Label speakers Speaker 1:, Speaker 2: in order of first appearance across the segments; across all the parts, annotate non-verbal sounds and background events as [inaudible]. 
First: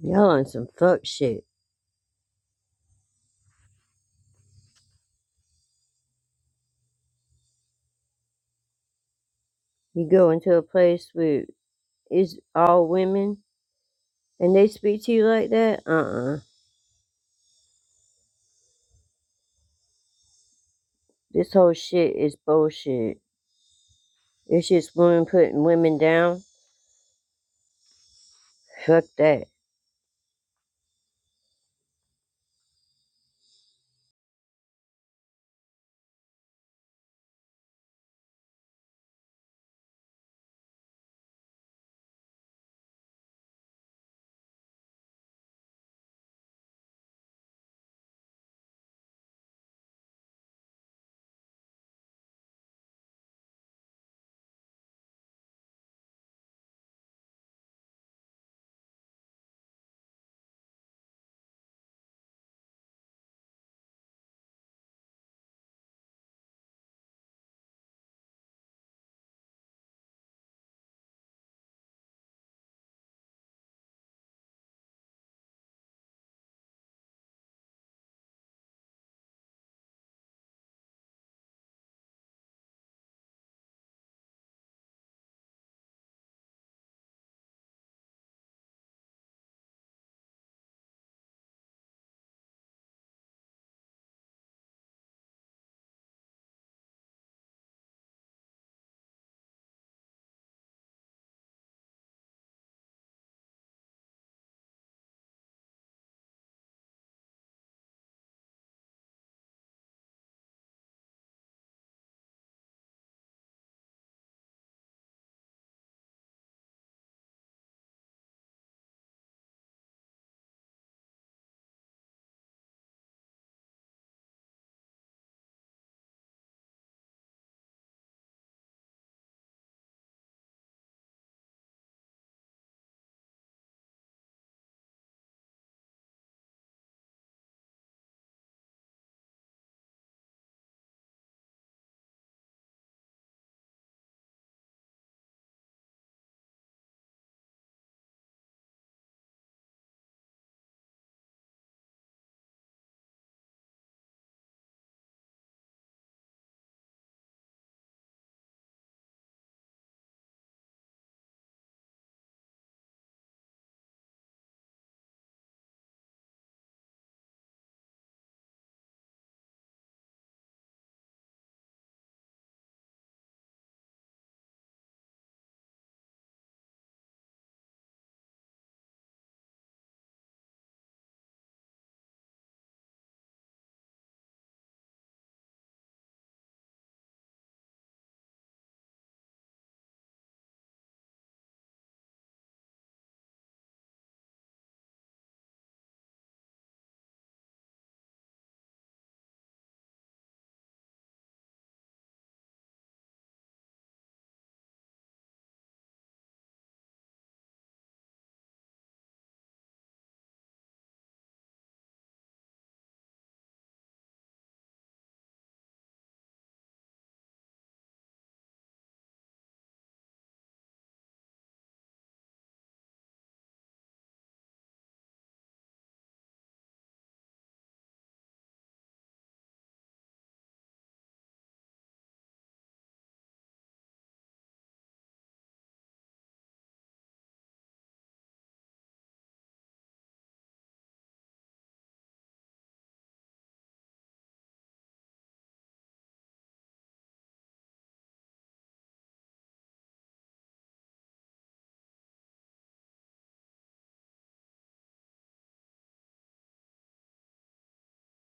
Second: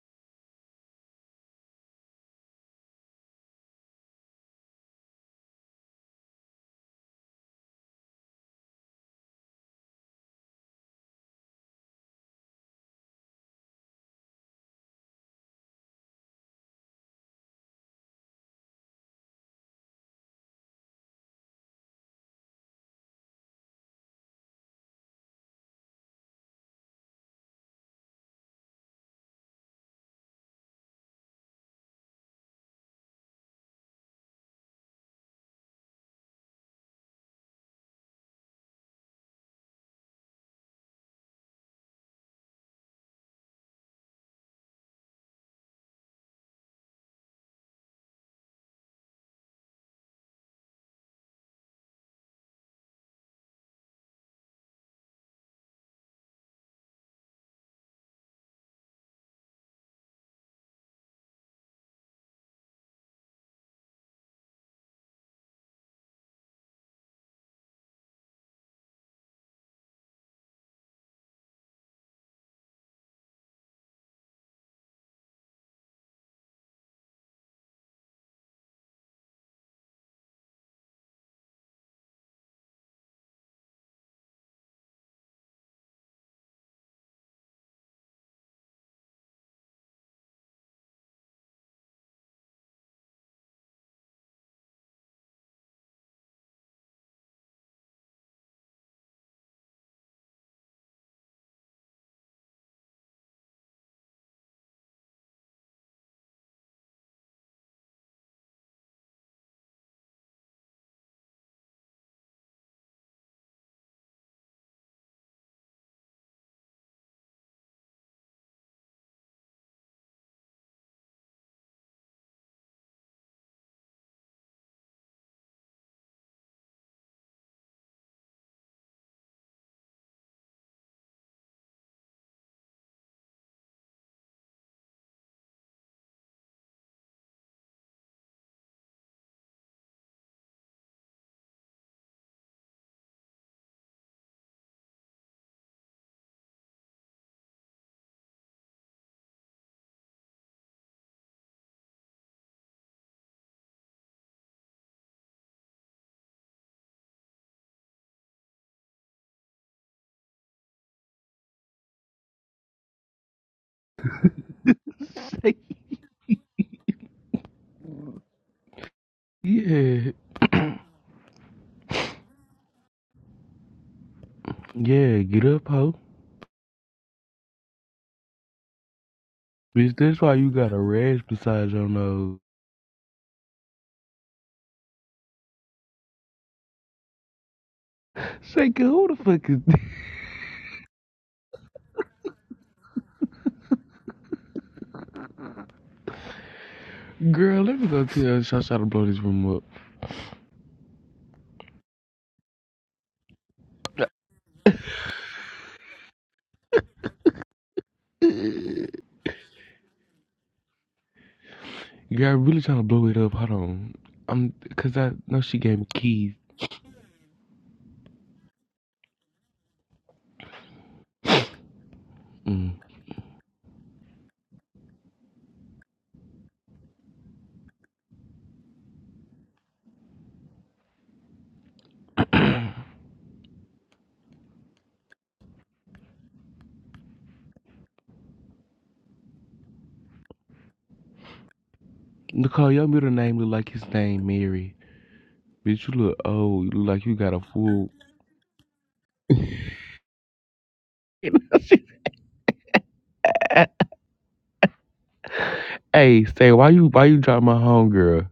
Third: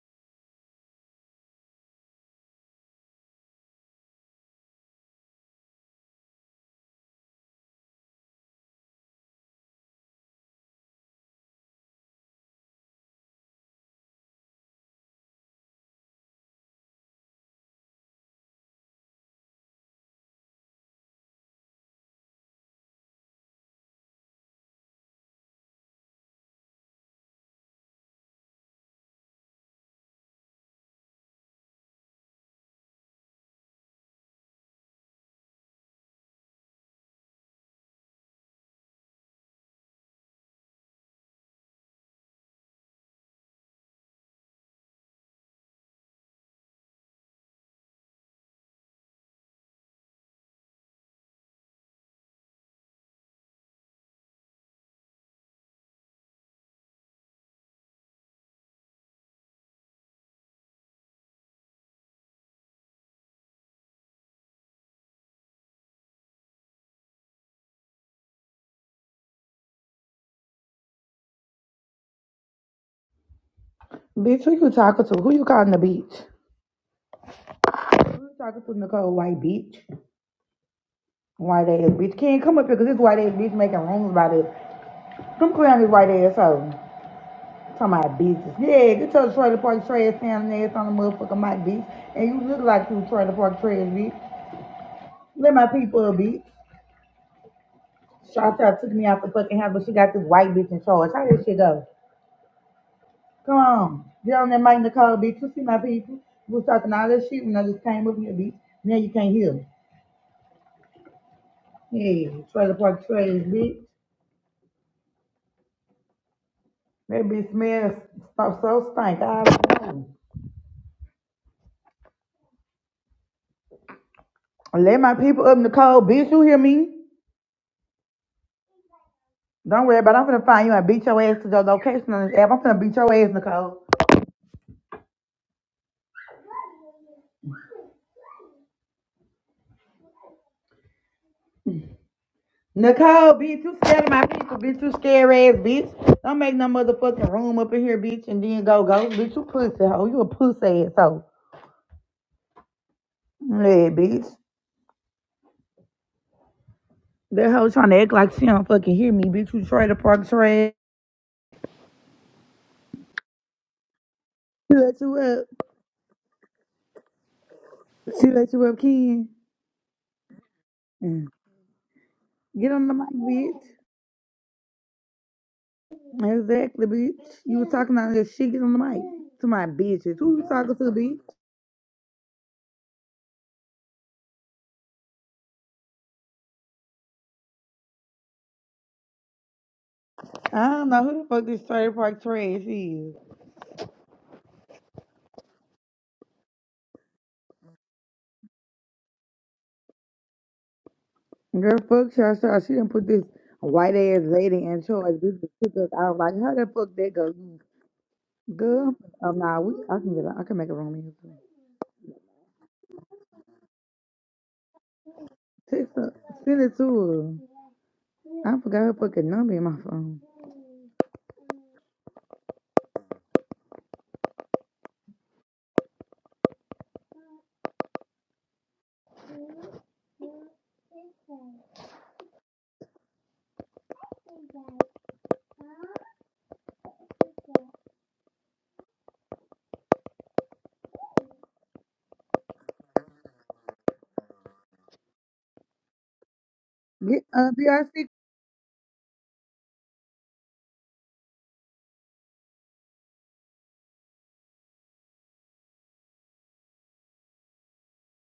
Speaker 1: Y'all on some fuck shit. You go into a place where it's all women and they speak to you like that? Uh uh This whole shit is bullshit. It's just women putting women down. Fuck that.
Speaker 2: Bitch, who you talking to? Who you calling a bitch? Who you talking to, Nicole? White bitch. White ass bitch. Can't come up here because this white ass bitch making rooms about it. Come clear on this white ass hoe. Talking about bitches. Yeah, get your trailer park trash down ass on the motherfucking mic, bitch. And you look like you trailer park trash, bitch. Let my people up, bitch. Shawty took me out the fucking house, but she got this white bitch in charge. How this shit go? Come on. Get on that mic, Nicole, bitch. You see my people? You was talking all that shit when I just came up here, bitch. Now you can't hear. me. Hey, trailer park trash, bitch. That bitch smells so, so stank. I don't know. Let my people up in the cold, bitch. You hear me? Don't worry about it. I'm finna find you and beat your ass to your location on this app. I'm finna beat your ass, Nicole. Nicole, bitch, you scared of my people, bitch. You scared ass, bitch. Don't make no motherfucking room up in here, bitch, and then go, go. Bitch, you pussy hoe. You a pussy ass hoe. Yeah, bitch. That hoe trying to act like she don't fucking hear me, bitch. You trailer park trash. She let you up.
Speaker 3: say
Speaker 2: She let you up, Ken.
Speaker 3: Yeah,
Speaker 2: Get on the mic, bitch.
Speaker 3: yeah, get up, ho.
Speaker 2: Exactly, bitch. You were talking about this shit. Get on the mic. To my
Speaker 3: Bitch,
Speaker 2: bitches.
Speaker 3: that's why
Speaker 2: Who you
Speaker 3: you got
Speaker 2: talking
Speaker 3: a
Speaker 2: to, bitch?
Speaker 3: rash beside your nose. Shaker, who the fuck is this?
Speaker 2: I don't know who the fuck this trailer park trash is.
Speaker 3: Girl, let me go tell Shasha to blow this room up.
Speaker 2: Girl, fuck Shasha. She didn't put this white ass lady in charge. This is took us out. Like, how the fuck that go?
Speaker 3: Girl,
Speaker 2: Girl, um, nah, we, I can get, a- I can make a room in here
Speaker 3: I'm really trying to blow it up. Hold on. I'm, cause I know she gave me
Speaker 2: Text her,
Speaker 3: keys.
Speaker 2: send it to her. I forgot her fucking number in my phone.
Speaker 3: Mm. Nicole, your middle name look like his name, Mary. Bitch, you look old. You look like you
Speaker 2: Get,
Speaker 3: got a
Speaker 2: uh,
Speaker 3: fool.
Speaker 2: BRC
Speaker 3: [laughs] hey, say, why you, why you drop my home, girl?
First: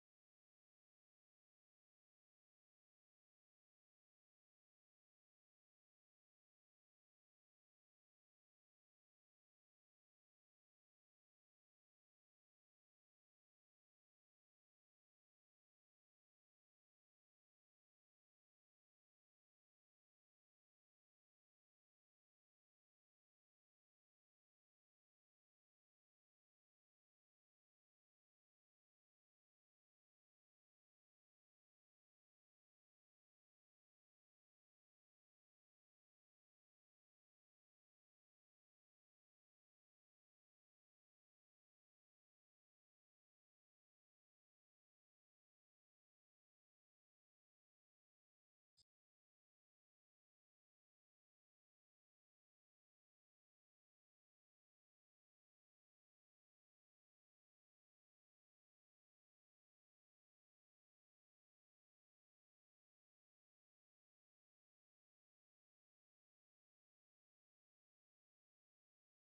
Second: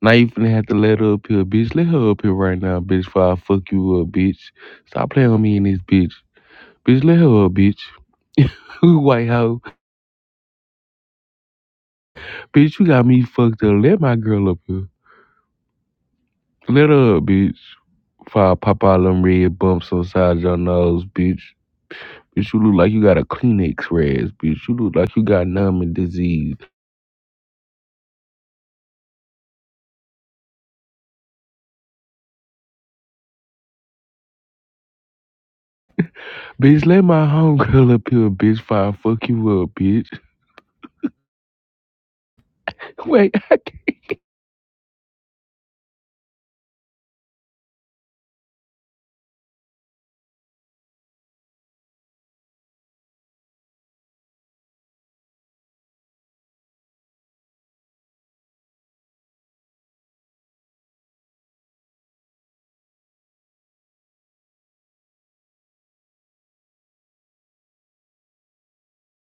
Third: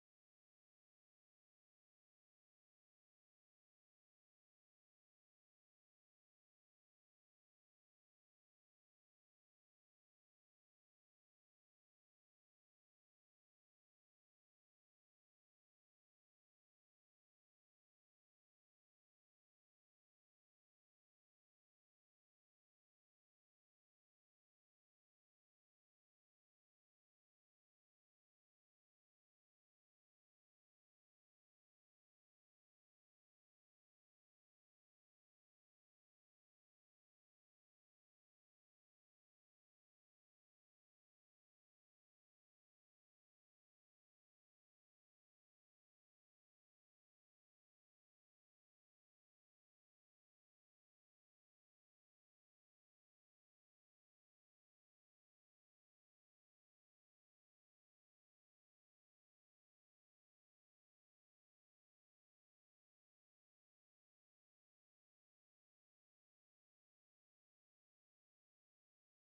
Speaker 3: Now you finna have to let her up here, bitch. Let her up here right now, bitch, before I fuck you up, bitch. Stop playing with me in this bitch. Bitch, let her up, bitch. [laughs] White hoe. Bitch, you got me fucked up. Let my girl up here. Let her up, bitch. Before I pop all them red bumps on inside your nose, bitch. Bitch, you look like you got a Kleenex rash, bitch. You look like you got numbing disease. Bitch, let my homegirl up here, bitch, before I fuck you up, bitch. [laughs] Wait, I